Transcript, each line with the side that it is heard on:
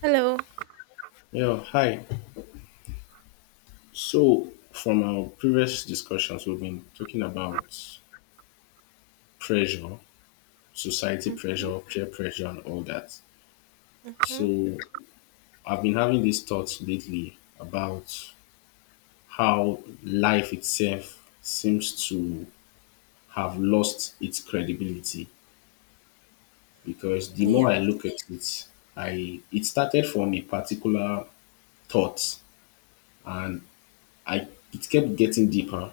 right: Hello.
left: Yeah, hi. So, from our previous discussions, we've been talking about pressure, society
right: Mm-hmm.
left: pressure, peer pressure, and all that.
right: Mm-hmm.
left: So, I've been having these thoughts lately about how life itself seems to have lost its credibility because the more I
right: Yes.
left: look at it, I it started from a particular thought and I it kept getting deeper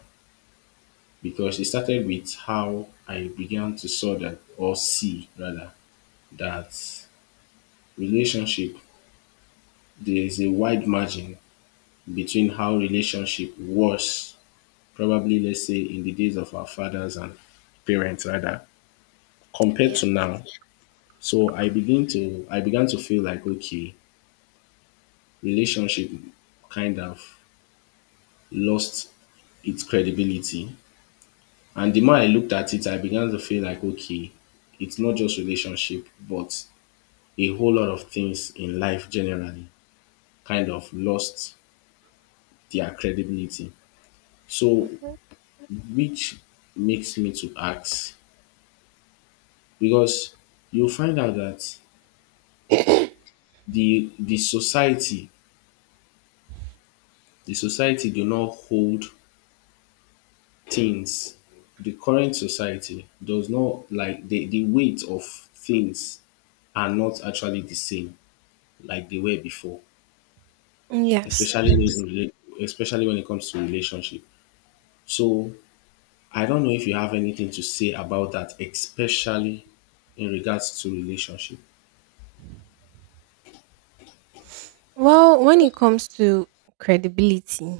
left: because it started with how I began to saw that or see rather that relationship there is a wide margin between how relationship was probably, let's say, in the days of our fathers and parents rather compared to
right: Yes.
left: now. So I began to feel like, okay, relationship kind of lost its credibility. And the more I looked at it, I began to feel like, okay, it's not just relationship, but a whole lot of things in life generally kind of lost their credibility. So, which makes me to ask because you find out that
right: Mm-hmm.
left: the society, the society do not hold things. The current society does not like the weight of things are not actually the same like they were before,
right: Yes.
left: especially especially when it comes to relationship. So I don't know if you have anything to say about that, especially in regards to relationship.
right: Well, when it comes to credibility,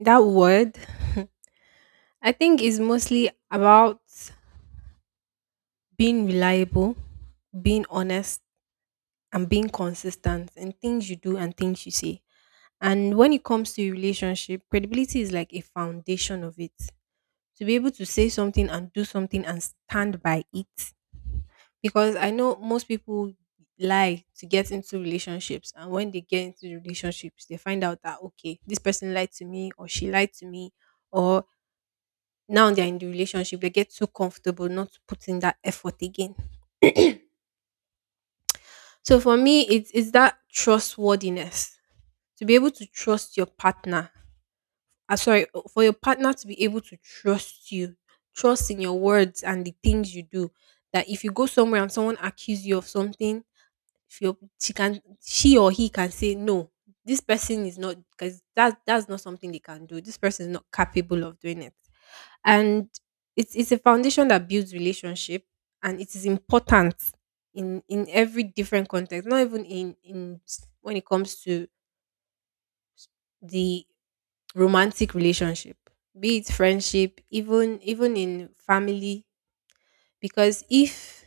right: that word, I think, is mostly about being reliable, being honest, and being consistent in things you do and things you say. And when it comes to your relationship, credibility is like a foundation of it. To be able to say something and do something and stand by it, because I know most people lie to get into relationships, and when they get into relationships, they find out that okay, this person lied to me, or she lied to me, or now they're in the relationship, they get so comfortable not to put in that effort again. So for me, it's that trustworthiness to be able to trust your partner. Sorry, for your partner to be able to trust you, trust in your words and the things you do. That if you go somewhere and someone accuse you of something, if your she can she or he can say no, this person is not, because that's not something they can do, this person is not capable of doing it. And it's a foundation that builds relationship, and it is important in every different context, not even when it comes to the romantic relationship, be it friendship, even in family. Because if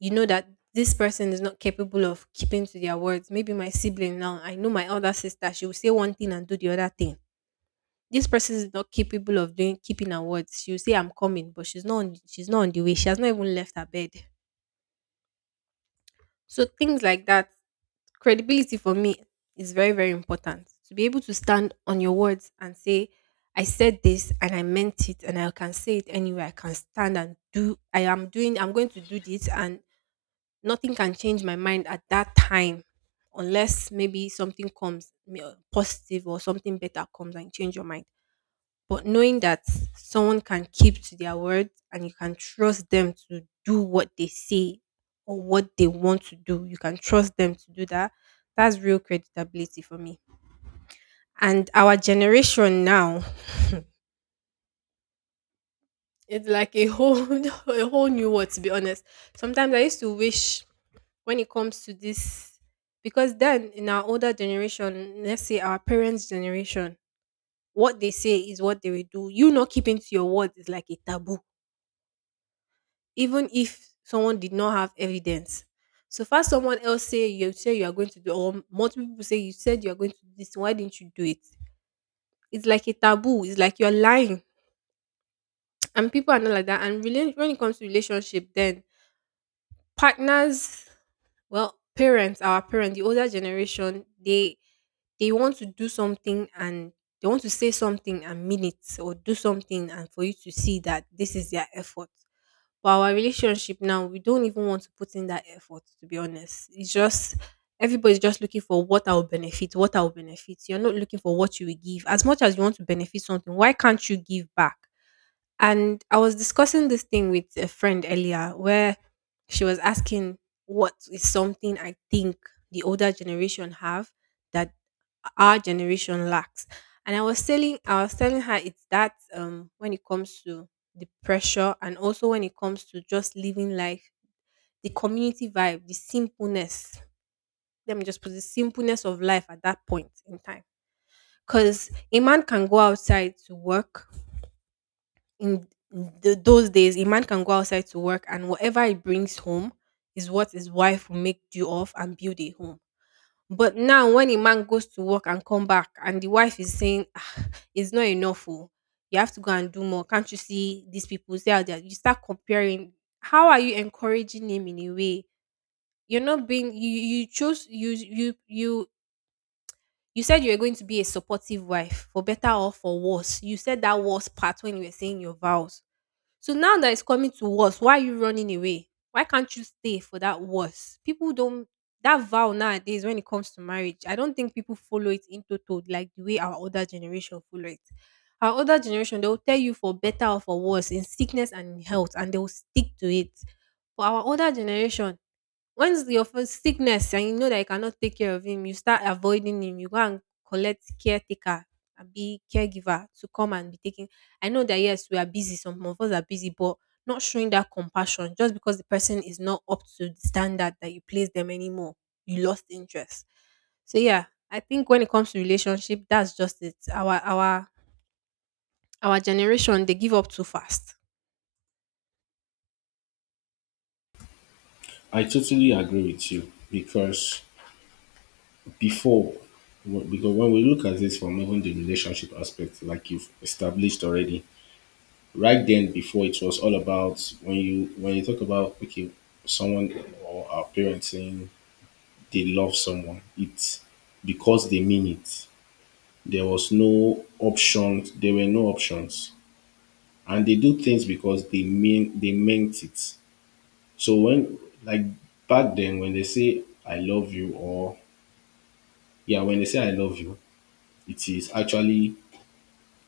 right: you know that this person is not capable of keeping to their words, maybe my sibling now, I know my older sister, she will say one thing and do the other thing. This person is not capable of doing keeping her words. She'll say I'm coming, but she's not on the way. She has not even left her bed. So things like that, credibility for me is very, very important. To be able to stand on your words and say, I said this and I meant it and I can say it anywhere. I can stand and do I am doing I'm going to do this, and nothing can change my mind at that time, unless maybe something comes positive or something better comes and change your mind. But knowing that someone can keep to their word, and you can trust them to do what they say or what they want to do, you can trust them to do that, that's real creditability for me. And our generation now, it's like a whole a whole new world, to be honest. Sometimes I used to wish, when it comes to this, because then in our older generation, let's say our parents' generation, what they say is what they will do. You not keeping to your word is like a taboo. Even if someone did not have evidence, so far someone else say you are going to do, or multiple people say you said you are going to do this, why didn't you do it? It's like a taboo, it's like you're lying. And people are not like that. And when it comes to relationship then, partners. Well, parents, our parents, the older generation, they want to do something, and they want to say something and mean it, or do something, and for you to see that this is their effort. For our relationship now, we don't even want to put in that effort, to be honest. It's just everybody's just looking for what I will benefit, what I will benefit. You're not looking for what you will give. As much as you want to benefit something, why can't you give back? And I was discussing this thing with a friend earlier, where she was asking what is something I think the older generation have that our generation lacks. And I was telling her it's that when it comes to the pressure, and also when it comes to just living life, the community vibe, the simpleness. Let me just put the simpleness of life at that point in time. Because a man can go outside to work in those days, a man can go outside to work, and whatever he brings home is what his wife will make do of and build a home. But now when a man goes to work and come back and the wife is saying, "Ah, it's not enough. Oh. You have to go and do more. Can't you see these people? See how they are-" you start comparing. How are you encouraging him in a way? You're not being you you you chose you said you were going to be a supportive wife for better or for worse. You said that worse part when you were saying your vows. So now that it's coming to worse, why are you running away? Why can't you stay for that worse? People don't, that vow nowadays when it comes to marriage, I don't think people follow it in total like the way our older generation follow it. Our older generation, they will tell you for better or for worse, in sickness and in health, and they will stick to it. For our older generation, once your first sickness and you know that you cannot take care of him, you start avoiding him. You go and collect caretaker and be caregiver to come and be taking. I know that yes, we are busy. Some of us are busy, but not showing that compassion just because the person is not up to the standard that you place them anymore. You lost interest. So yeah, I think when it comes to relationship, that's just it. Our generation, they give up too fast.
left: I totally agree with you because before, because when we look at this from even the relationship aspect, like you've established already, right, then before it was all about when you talk about, okay, someone or our parents saying they love someone, it's because they mean it. There was no options. There were no options and they do things because they meant it. So when, like, back then when they say I love you or, yeah, when they say I love you, it is actually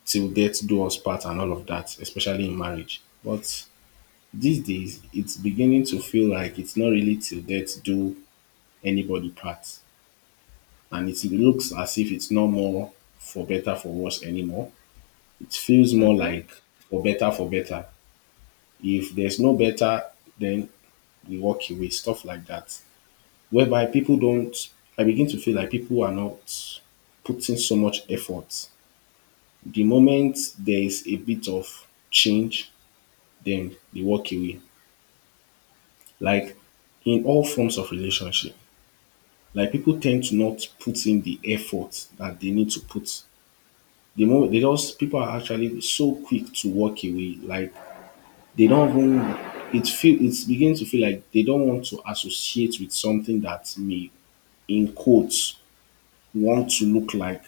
left: till death do us part and all of that, especially in marriage. But these days it's beginning to feel like it's not really till death do anybody part. And it looks as if it's no more for better for worse anymore. It feels more
right: Mhm.
left: like for better for better. If there's no better, then we walk away, stuff like that. Whereby people don't, I begin to feel like people are not putting so much effort. The moment there is a bit of change, then they walk away. Like, in all forms of relationship, like, people tend to not put in the effort that they need to put. The moment they just people are actually so quick to walk away, like, they don't even it's beginning to feel like they don't want to associate with something that may, in quotes, want to look like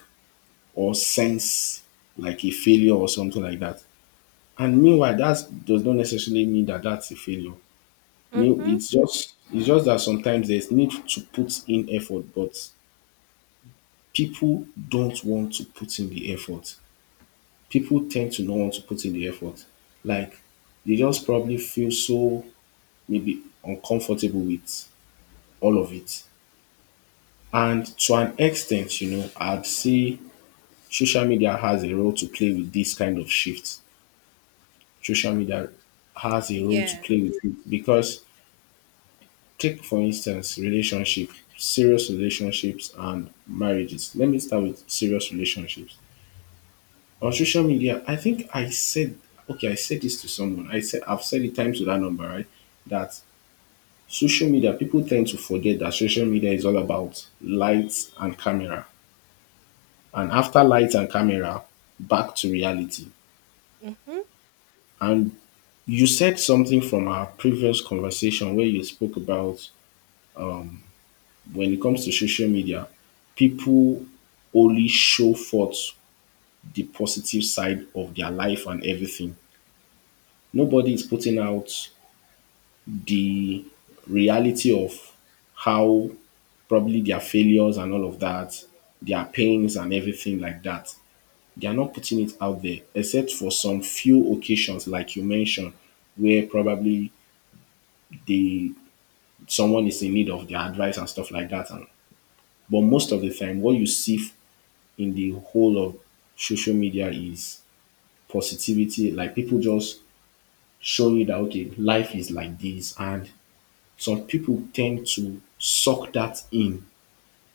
left: or sense like a failure or something like that, and meanwhile that does not necessarily mean that that's a failure.
right: Mhm.
left: It's just, that sometimes there's need to put in effort, but people don't want to put in the effort, people tend to not want to put in the effort, like, they just probably feel so maybe uncomfortable with all of it. And to an extent, you know, I'd say social media has a role to play with this kind of shift. Social media has a role to
right: Yeah.
left: play with it because, take for instance relationship, serious relationships and marriages. Let me start with serious relationships. On social media, I think I said, okay, I said this to someone. I said I've said it times to that number, right? That social media, people tend to forget that social media is all about lights and camera. And after lights and camera, back to reality.
right: Mhm.
left: And you said something from our previous conversation where you spoke about, when it comes to social media, people only show forth the positive side of their life and everything. Nobody is putting out the reality of how probably their failures and all of that, their pains and everything like that. They are not putting it out there, except for some few occasions, like you mentioned, where probably the someone is in need of their advice and stuff like that. And but most of the time, what you see, in the whole of social media is positivity. Like, people just showing you that, okay, life is like this, and some people tend to suck that in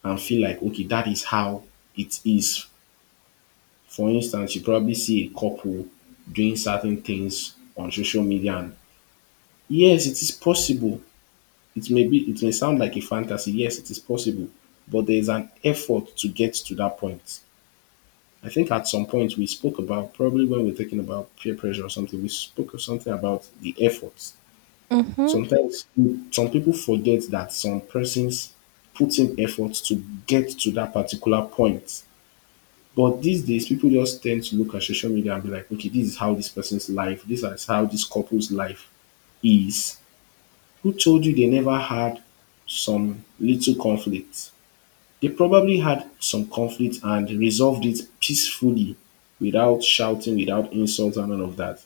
left: and feel like, okay, that is how it is. For instance, you probably see a couple doing certain things on social media and, yes, it is possible. It may sound like a fantasy. Yes, it is possible, but there is an effort to get to that point. I think at some point we spoke about, probably when we're talking about peer pressure or something, we spoke of something about the efforts.
right: Mm-hmm.
left: Sometimes some people forget that some persons put in efforts to get to that particular point. But these days, people just tend to look at social media and be like, okay, this is how this person's life, this is how this couple's life is. Who told you they never had some little conflict? They probably had some conflict and resolved it peacefully without shouting, without insults, and all of that.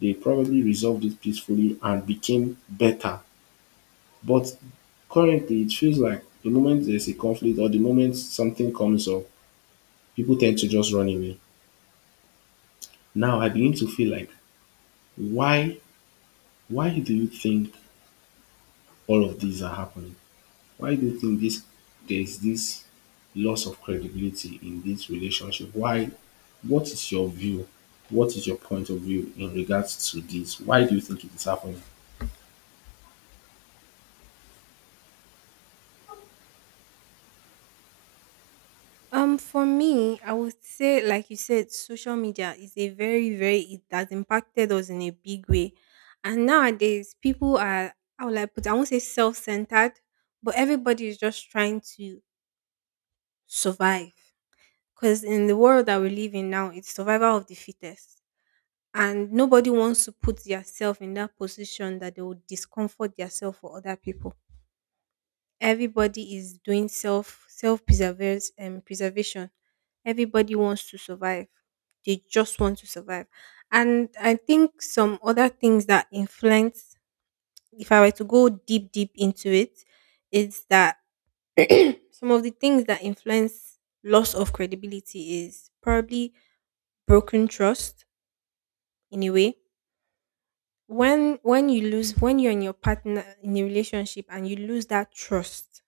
left: They probably resolved it peacefully and became better. But currently, it feels like the moment there's a conflict or the moment something comes up, people tend to just run away. Now I begin to feel like, why, why do you think all of these are happening? Why do you think this, there's this loss of credibility in this relationship? Why? What is your view? What is your point of view in regards to this? Why do you think it is happening?
right: For me, I would say, like you said, social media is a very, very, it has impacted us in a big way, and nowadays people are, how will I put it? I won't say self-centered, but everybody is just trying to survive. Because in the world that we live in now, it's survival of the fittest, and nobody wants to put yourself in that position that they would discomfort yourself for other people. Everybody is doing self preservation, preservation. Everybody wants to survive, they just want to survive. And I think some other things that influence, if I were to go deep into it, is that some of the things that influence loss of credibility is probably broken trust, in a way. When you lose when you're in your partner in a relationship and you lose that trust,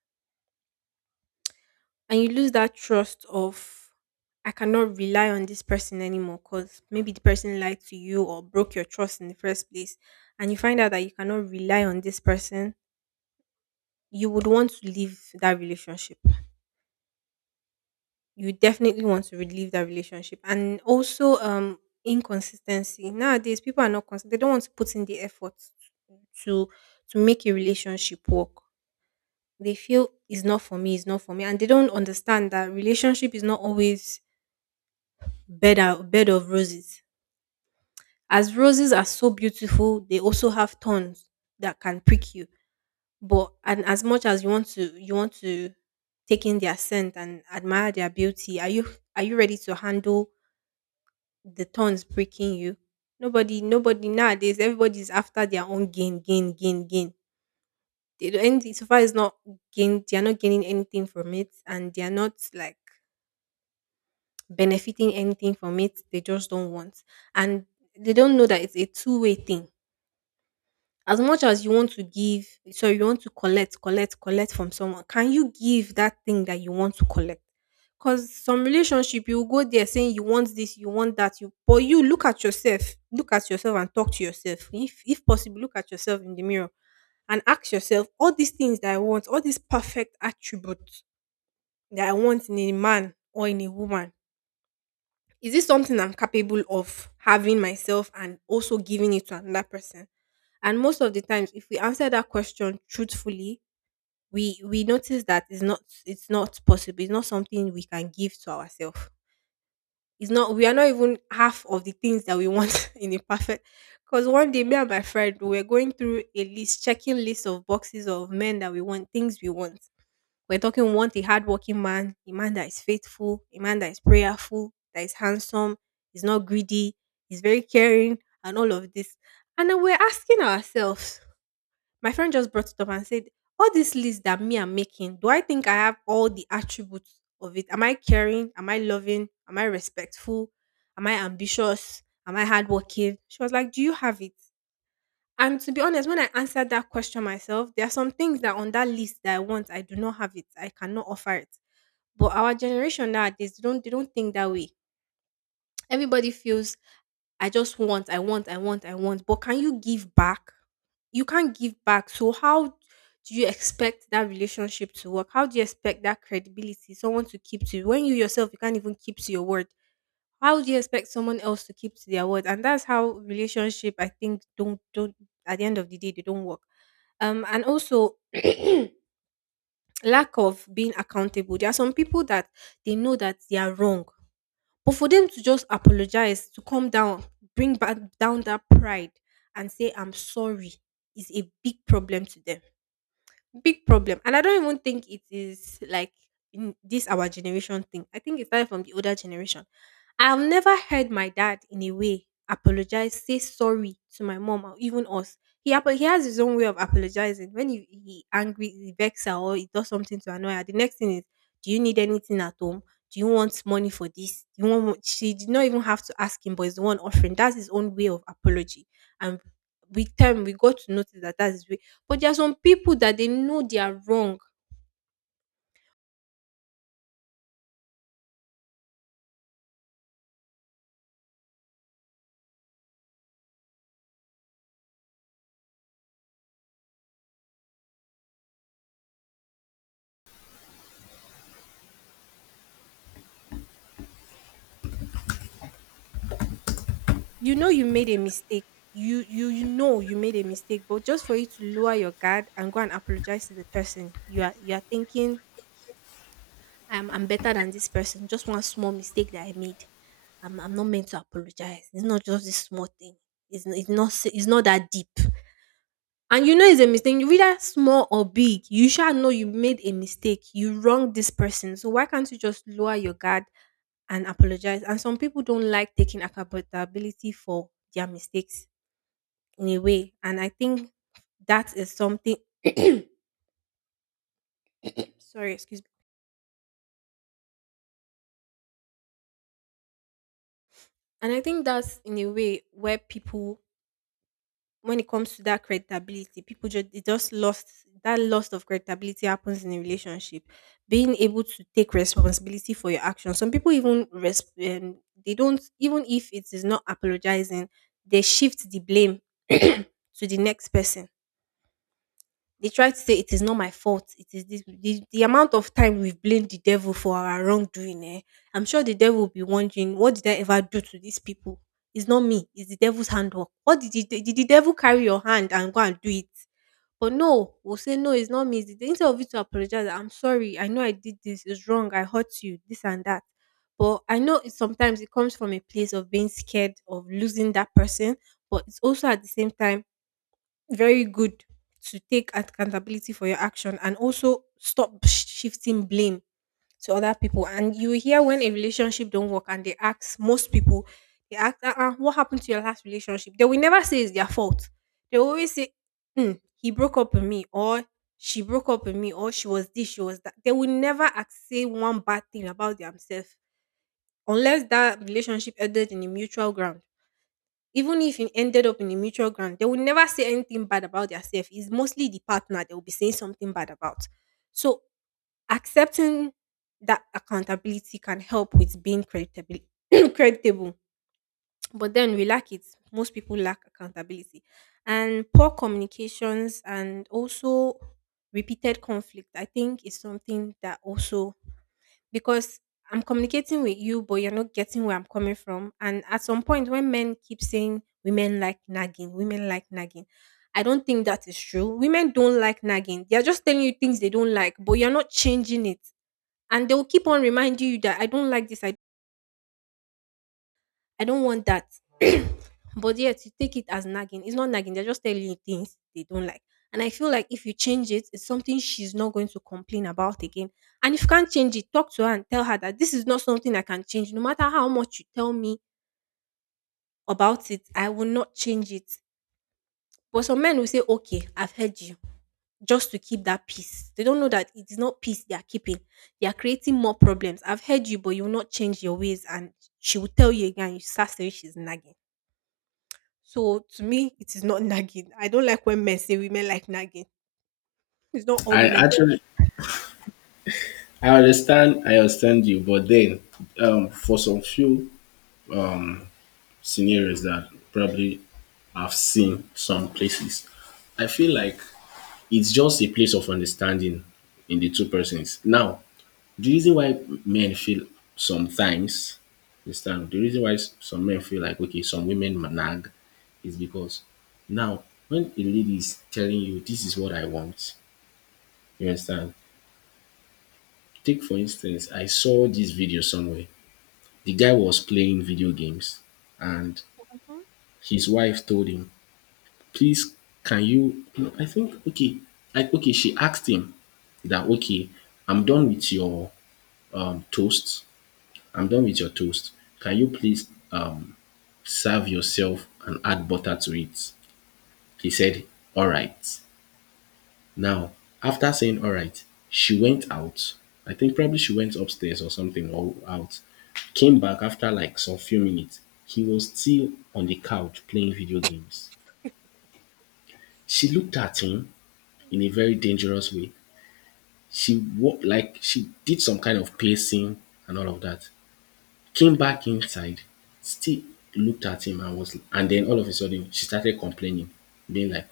right: and you lose that trust of I cannot rely on this person anymore, because maybe the person lied to you or broke your trust in the first place, and you find out that you cannot rely on this person, you would want to leave that relationship. You definitely want to leave that relationship. And also, inconsistency. Nowadays, people are not consistent. They don't want to put in the effort to make a relationship work. They feel it's not for me, it's not for me, and they don't understand that relationship is not always bed of roses. As roses are so beautiful, they also have thorns that can prick you. But and as much as you want to take in their scent and admire their beauty. Are you ready to handle the thorns pricking you? Nobody, nobody nowadays. Everybody's after their own gain, gain, gain, gain. They don't, and so far is not gain. They are not gaining anything from it, and they are not like benefiting anything from it. They just don't want, and they don't know that it's a two-way thing. As much as you want to give, so you want to collect, collect, collect from someone, can you give that thing that you want to collect? Because some relationship you go there saying you want this, you want that, you, but you look at yourself, and talk to yourself, if possible look at yourself in the mirror and ask yourself, all these things that I want, all these perfect attributes that I want in a man or in a woman, is this something I'm capable of having myself and also giving it to another person? And most of the times, if we answer that question truthfully, we notice that it's not, it's not possible. It's not something we can give to ourselves. It's not, we are not even half of the things that we want in a perfect. Because one day me and my friend we were going through a list, checking list of boxes of men that we want, things we want. We're talking, we want a hardworking man, a man that is faithful, a man that is prayerful, that is handsome, is not greedy, is very caring, and all of this. And then we're asking ourselves, my friend just brought it up and said, "All this list that me I'm making, do I think I have all the attributes of it? Am I caring? Am I loving? Am I respectful? Am I ambitious? Am I hardworking?" She was like, "Do you have it?" And to be honest, when I answered that question myself, there are some things that on that list that I want, I do not have it. I cannot offer it. But our generation nowadays, they don't think that way. Everybody feels I want, I want, I want. But can you give back? You can't give back. So how do you expect that relationship to work? How do you expect that credibility someone to keep to you when you yourself you can't even keep to your word? How do you expect someone else to keep to their word? And that's how relationship I think don't at the end of the day they don't work. And also lack of being accountable. There are some people that they know that they are wrong, but for them to just apologize, to come down, bring back down that pride and say, "I'm sorry," is a big problem to them. Big problem. And I don't even think it is like in this our generation thing. I think it started from the older generation. I've never heard my dad in a way apologize, say sorry to my mom or even us. He has his own way of apologizing. When he angry, he vex her or he does something to annoy her. The next thing is, "Do you need anything at home? Do you want money for this? Do you want She did not even have to ask him, but he's the one offering. That's his own way of apology. And with time we got to notice that that's his way, but there are some people that they know they are wrong. You know you made a mistake. You know you made a mistake, but just for you to lower your guard and go and apologize to the person, you are thinking, I'm better than this person. Just one small mistake that I made. I'm not meant to apologize. It's not just this small thing. It's n- it's not s- It's not that deep." And you know it's a mistake. You Whether small or big, you shall know you made a mistake. You wronged this person. So why can't you just lower your guard and apologize? And some people don't like taking accountability for their mistakes in a way. And I think that is something sorry, excuse me. And I think that's in a way where people when it comes to that credibility, people just it just lost that loss of credibility happens in a relationship. Being able to take responsibility for your actions. Some people even they don't, even if it is not apologizing, they shift the blame to the next person. They try to say it is not my fault. It is this the amount of time we've blamed the devil for our wrongdoing. Eh? I'm sure the devil will be wondering, "What did I ever do to these people? It's not me. It's the devil's handwork." What did the devil carry your hand and go and do it? But no, we'll say no. It's not me. Instead of you to apologize, "I'm sorry. I know I did this. It's wrong. I hurt you. This and that." But I know it, sometimes it comes from a place of being scared of losing that person, but it's also at the same time very good to take accountability for your action and also stop shifting blame to other people. And you hear when a relationship don't work and they ask most people, they ask, uh-uh, "What happened to your last relationship?" They will never say it's their fault. They will always say, "Mm, he broke up with me or she broke up with me, or she was this, she was that." They will never ask, say one bad thing about themselves unless that relationship ended in a mutual ground. Even if you ended up in a mutual ground, they would never say anything bad about theirself. It's mostly the partner they will be saying something bad about. So accepting that accountability can help with being creditable. Creditable. But then we lack it. Most people lack accountability. And poor communications, and also repeated conflict, I think, is something that also, because I'm communicating with you, but you're not getting where I'm coming from. And at some point, when men keep saying women like nagging, I don't think that is true. Women don't like nagging. They're just telling you things they don't like, but you're not changing it. And they will keep on reminding you that I don't like this. I don't want that. But yet you take it as nagging. It's not nagging, they're just telling you things they don't like. And I feel like if you change it, it's something she's not going to complain about again. And if you can't change it, talk to her and tell her that this is not something I can change. No matter how much you tell me about it, I will not change it. But some men will say, "Okay, I've heard you," just to keep that peace. They don't know that it is not peace they are keeping. They are creating more problems. "I've heard you," but you will not change your ways. And she will tell you again, you start saying she's nagging. So to me, it is not nagging. I don't like when men say women like nagging. It's not all
left: I
right: women.
left: actually, I understand you, but then, for some few um, scenarios that probably I've seen some places, I feel like it's just a place of understanding in the two persons. Now, the reason why men feel sometimes, understand the reason why some men feel like, okay, some women nag is because, now, when a lady is telling you this is what I want, you understand, take for instance, I saw this video somewhere, the guy was playing video games and
right: Mhm.
left: his wife told him, please, can you, no, I think, okay, like, okay, she asked him that, okay, I'm done with your um toast I'm done with your toast, can you please, serve yourself and add butter to it. He said, "All right." Now, after saying, "All right," she went out. I think probably she went upstairs or something or out. Came back after like some few minutes. He was still on the couch playing video games. She looked at him in a very dangerous way. She walked, like, she did some kind of pacing and all of that, came back inside, still looked at him and was, and then all of a sudden she started complaining, being like,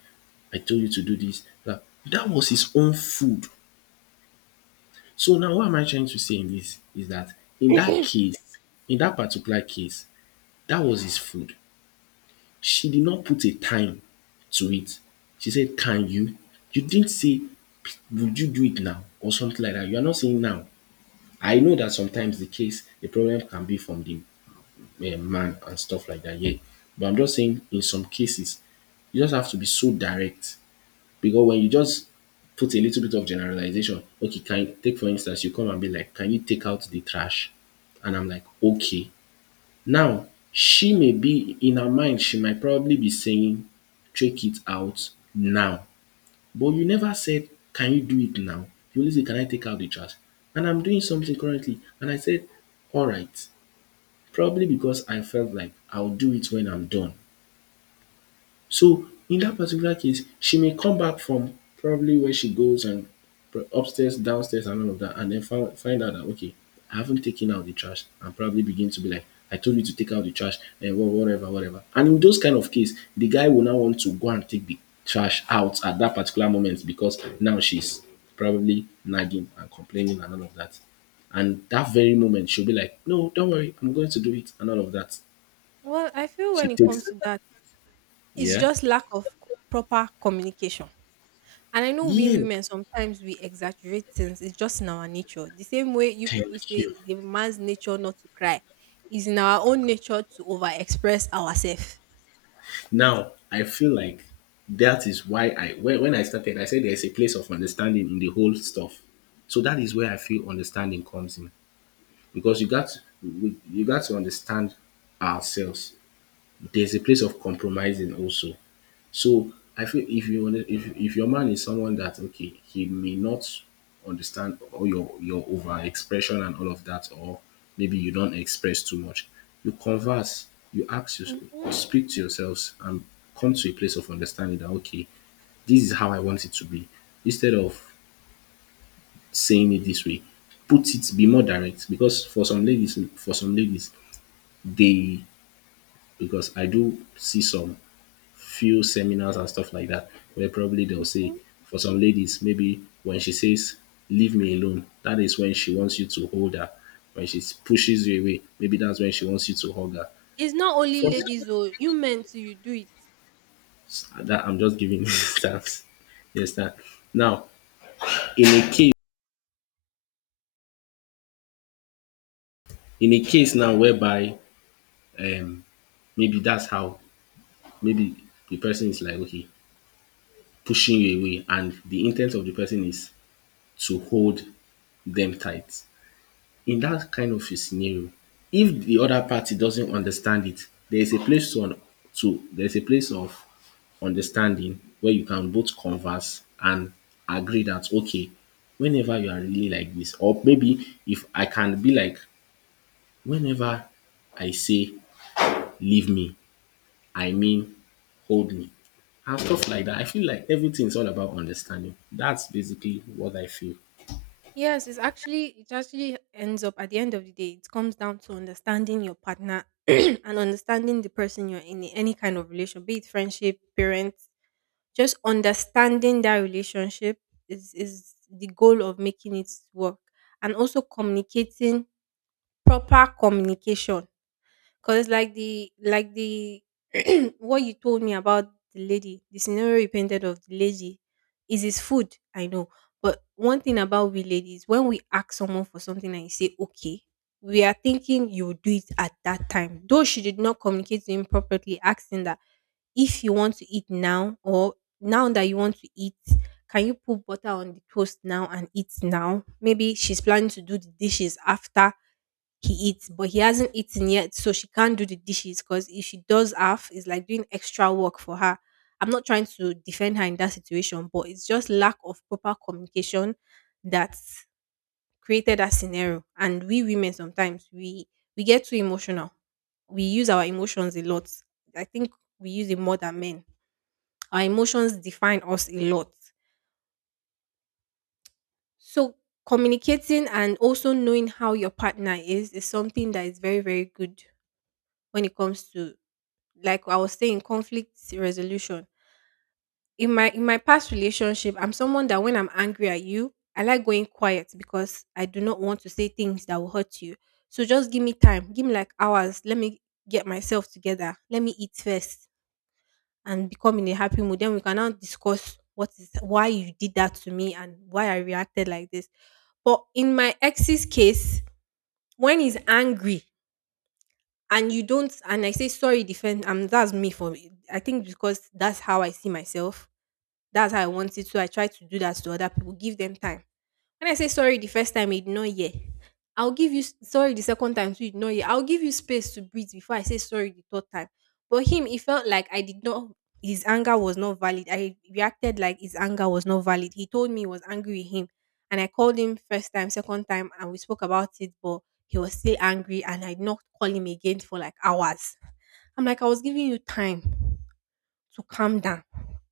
left: "I told you to do this." That, that was his own food. So now what am I trying to say in this is that in that case, in that particular case, that was his food. She did not put a time to it. She said, "Can you?" You didn't say would you do it now or something like that. You are not saying now. I know that sometimes the case, the problem can be from the, man and stuff like that, yeah. But I'm just saying in some cases, you just have to be so direct because when you just put a little bit of generalization, okay, can you, take for instance, you come and be like, "Can you take out the trash?" And I'm like, "Okay." Now, she may be in her mind, she might probably be saying, take it out now. But you never said, can you do it now? You only say, can I take out the trash? And I'm doing something currently. And I said, "All right," probably because I felt like I'll do it when I'm done. So in that particular case, she may come back from probably where she goes and upstairs, downstairs, and all of that, and then find, find out that, okay, I haven't taken out the trash, and probably begin to be like, "I told you to take out the trash," and whatever, whatever. And in those kind of case, the guy will now want to go and take the trash out at that particular moment because now she's probably nagging and complaining and all of that. And that very moment, she'll be like, "No, don't worry, I'm going to do it," and all of that.
right: Well, I feel
left: She
right: when it
left: takes,
right: comes to that, it's
left: yeah.
right: just lack of proper communication. And I know we
left: Yeah.
right: women sometimes we exaggerate things. It's just in our nature. The same way you people
left: Thank
right: say
left: you.
right: it's a man's nature not to cry, it's in our own nature to overexpress ourselves.
left: Now I feel like that is why I, when I started, I said there's a place of understanding in the whole stuff. So that is where I feel understanding comes in. Because you got, you got to understand ourselves. There's a place of compromising also. So I feel, if your man is someone that, okay, he may not understand all your overexpression and all of that, or maybe you don't express too much, you converse, you ask, you speak to yourselves, and come to a place of understanding that, okay, this is how I want it to be. Instead of saying it this way, put it, be more direct, because for some ladies, they, because I do see some few seminars and stuff like that, where probably they'll say,
right: Mhm.
left: for some ladies, maybe when she says, "Leave me alone," that is when she wants you to hold her. When she pushes you away, maybe that's when she wants you to hug her.
right: It's not only
left: For
right: ladies though. You men too, you do it.
left: that, I'm just giving examples. Yes, that. Now, in a case, in a case now whereby, um, maybe that's how, maybe the person is like, okay, pushing you away, and the intent of the person is to hold them tight, in that kind of a scenario, if the other party doesn't understand it, there is a place to, there is a place of understanding where you can both converse and agree that, okay, whenever you are really like this, or maybe if I can be like, whenever I say leave me, I mean hold me, and stuff like that. I feel like everything is all about understanding. That's basically what I feel.
right: Yes, it actually ends up at the end of the day, it comes down to understanding your partner and understanding the person you're in any kind of relation, be it friendship, parent, just understanding that relationship is the goal of making it work. And also communicating, proper communication. Cause like the what you told me about the lady, the scenario you painted of the lady is his food. I know, but one thing about we ladies, when we ask someone for something and you say okay, we are thinking you will do it at that time. Though she did not communicate to him properly, asking that if you want to eat now, or now that you want to eat, can you put butter on the toast now and eat now? Maybe she's planning to do the dishes after he eats, but he hasn't eaten yet, so she can't do the dishes because if she does half, it's like doing extra work for her. I'm not trying to defend her in that situation, but it's just lack of proper communication that created that scenario. And we women sometimes we get too emotional. We use our emotions a lot. I think we use it more than men. Our emotions define us a lot. So communicating and also knowing how your partner is something that is very, very good when it comes to, like I was saying, conflict resolution. In my past relationship, I'm someone that when I'm angry at you, I like going quiet because I do not want to say things that will hurt you. So just give me time. Give me like hours. Let me get myself together. Let me eat first and become in a happy mood. Then we can now discuss what is why you did that to me and why I reacted like this. But in my ex's case, when he's angry, and you don't and I say sorry defend and that's me for me. I think because that's how I see myself, that's how I want it, so I try to do that to other people, give them time. When I say sorry the first time, you did not hear. I'll give you sorry the second time, so you did not hear. I'll give you space to breathe before I say sorry the third time. But him, it felt like I did not. His anger was not valid. I reacted like his anger was not valid. He told me he was angry with him, and I called him first time, second time, and we spoke about it. But he was still angry, and I did not call him again for like hours. I'm like, I was giving you time to calm down.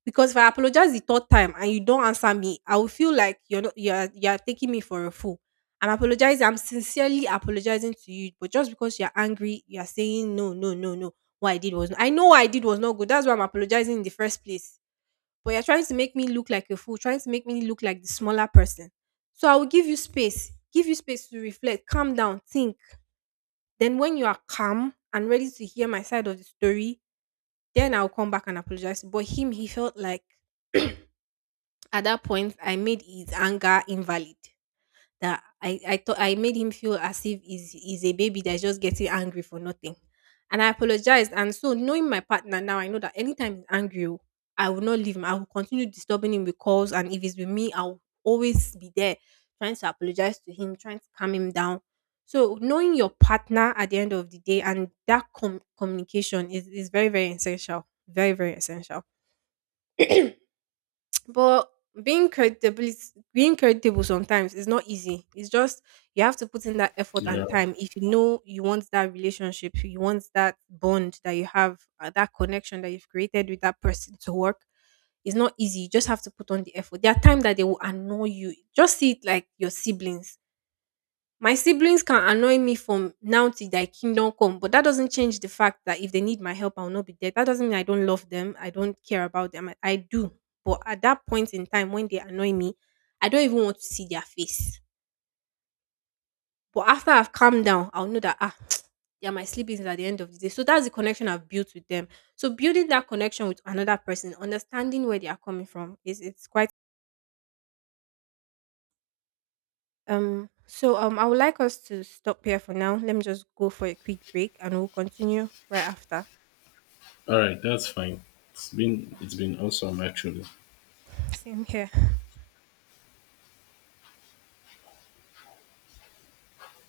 right: Because if I apologize the third time and you don't answer me, I will feel like you're not you're you're taking me for a fool. I'm apologizing, I'm sincerely apologizing to you, but just because you're angry, you're saying no, no, no, no. What I did was, I know what I did was not good. That's why I'm apologizing in the first place. But you're trying to make me look like a fool, trying to make me look like the smaller person. So I will give you space to reflect, calm down, think. Then when you are calm and ready to hear my side of the story, then I'll come back and apologize. But him, he felt like at that point I made his anger invalid. That I thought I made him feel as if he's a baby that's just getting angry for nothing. And I apologized. And so knowing my partner now, I know that anytime he's angry, oh, I will not leave him. I will continue disturbing him with calls. And if it's with me, I'll always be there trying to apologize to him, trying to calm him down. So knowing your partner at the end of the day and that communication is very, very essential. Very, very essential. But being credible being credible sometimes is not easy. It's just you have to put in that effort
left: Yeah.
right: and time if you know you want that relationship, you want that bond that you have, that connection that you've created with that person to work. It's not easy. You just have to put on the effort. There are times that they will annoy you. Just see it like your siblings, my siblings can annoy me from now till thy kingdom come, but that doesn't change the fact that if they need my help, I will not be there. That doesn't mean I don't love them. I don't care about them. I do. But at that point in time, when they annoy me, I don't even want to see their face. But after I've calmed down, I'll know that, ah, they are my siblings at the end of the day. So that's the connection I've built with them. So building that connection with another person, understanding where they are coming from, is it's quite I would like us to stop here for now. Let me just go for a quick break, and we'll continue right after.
left: All right, that's fine. It's been awesome actually.
right: Same here.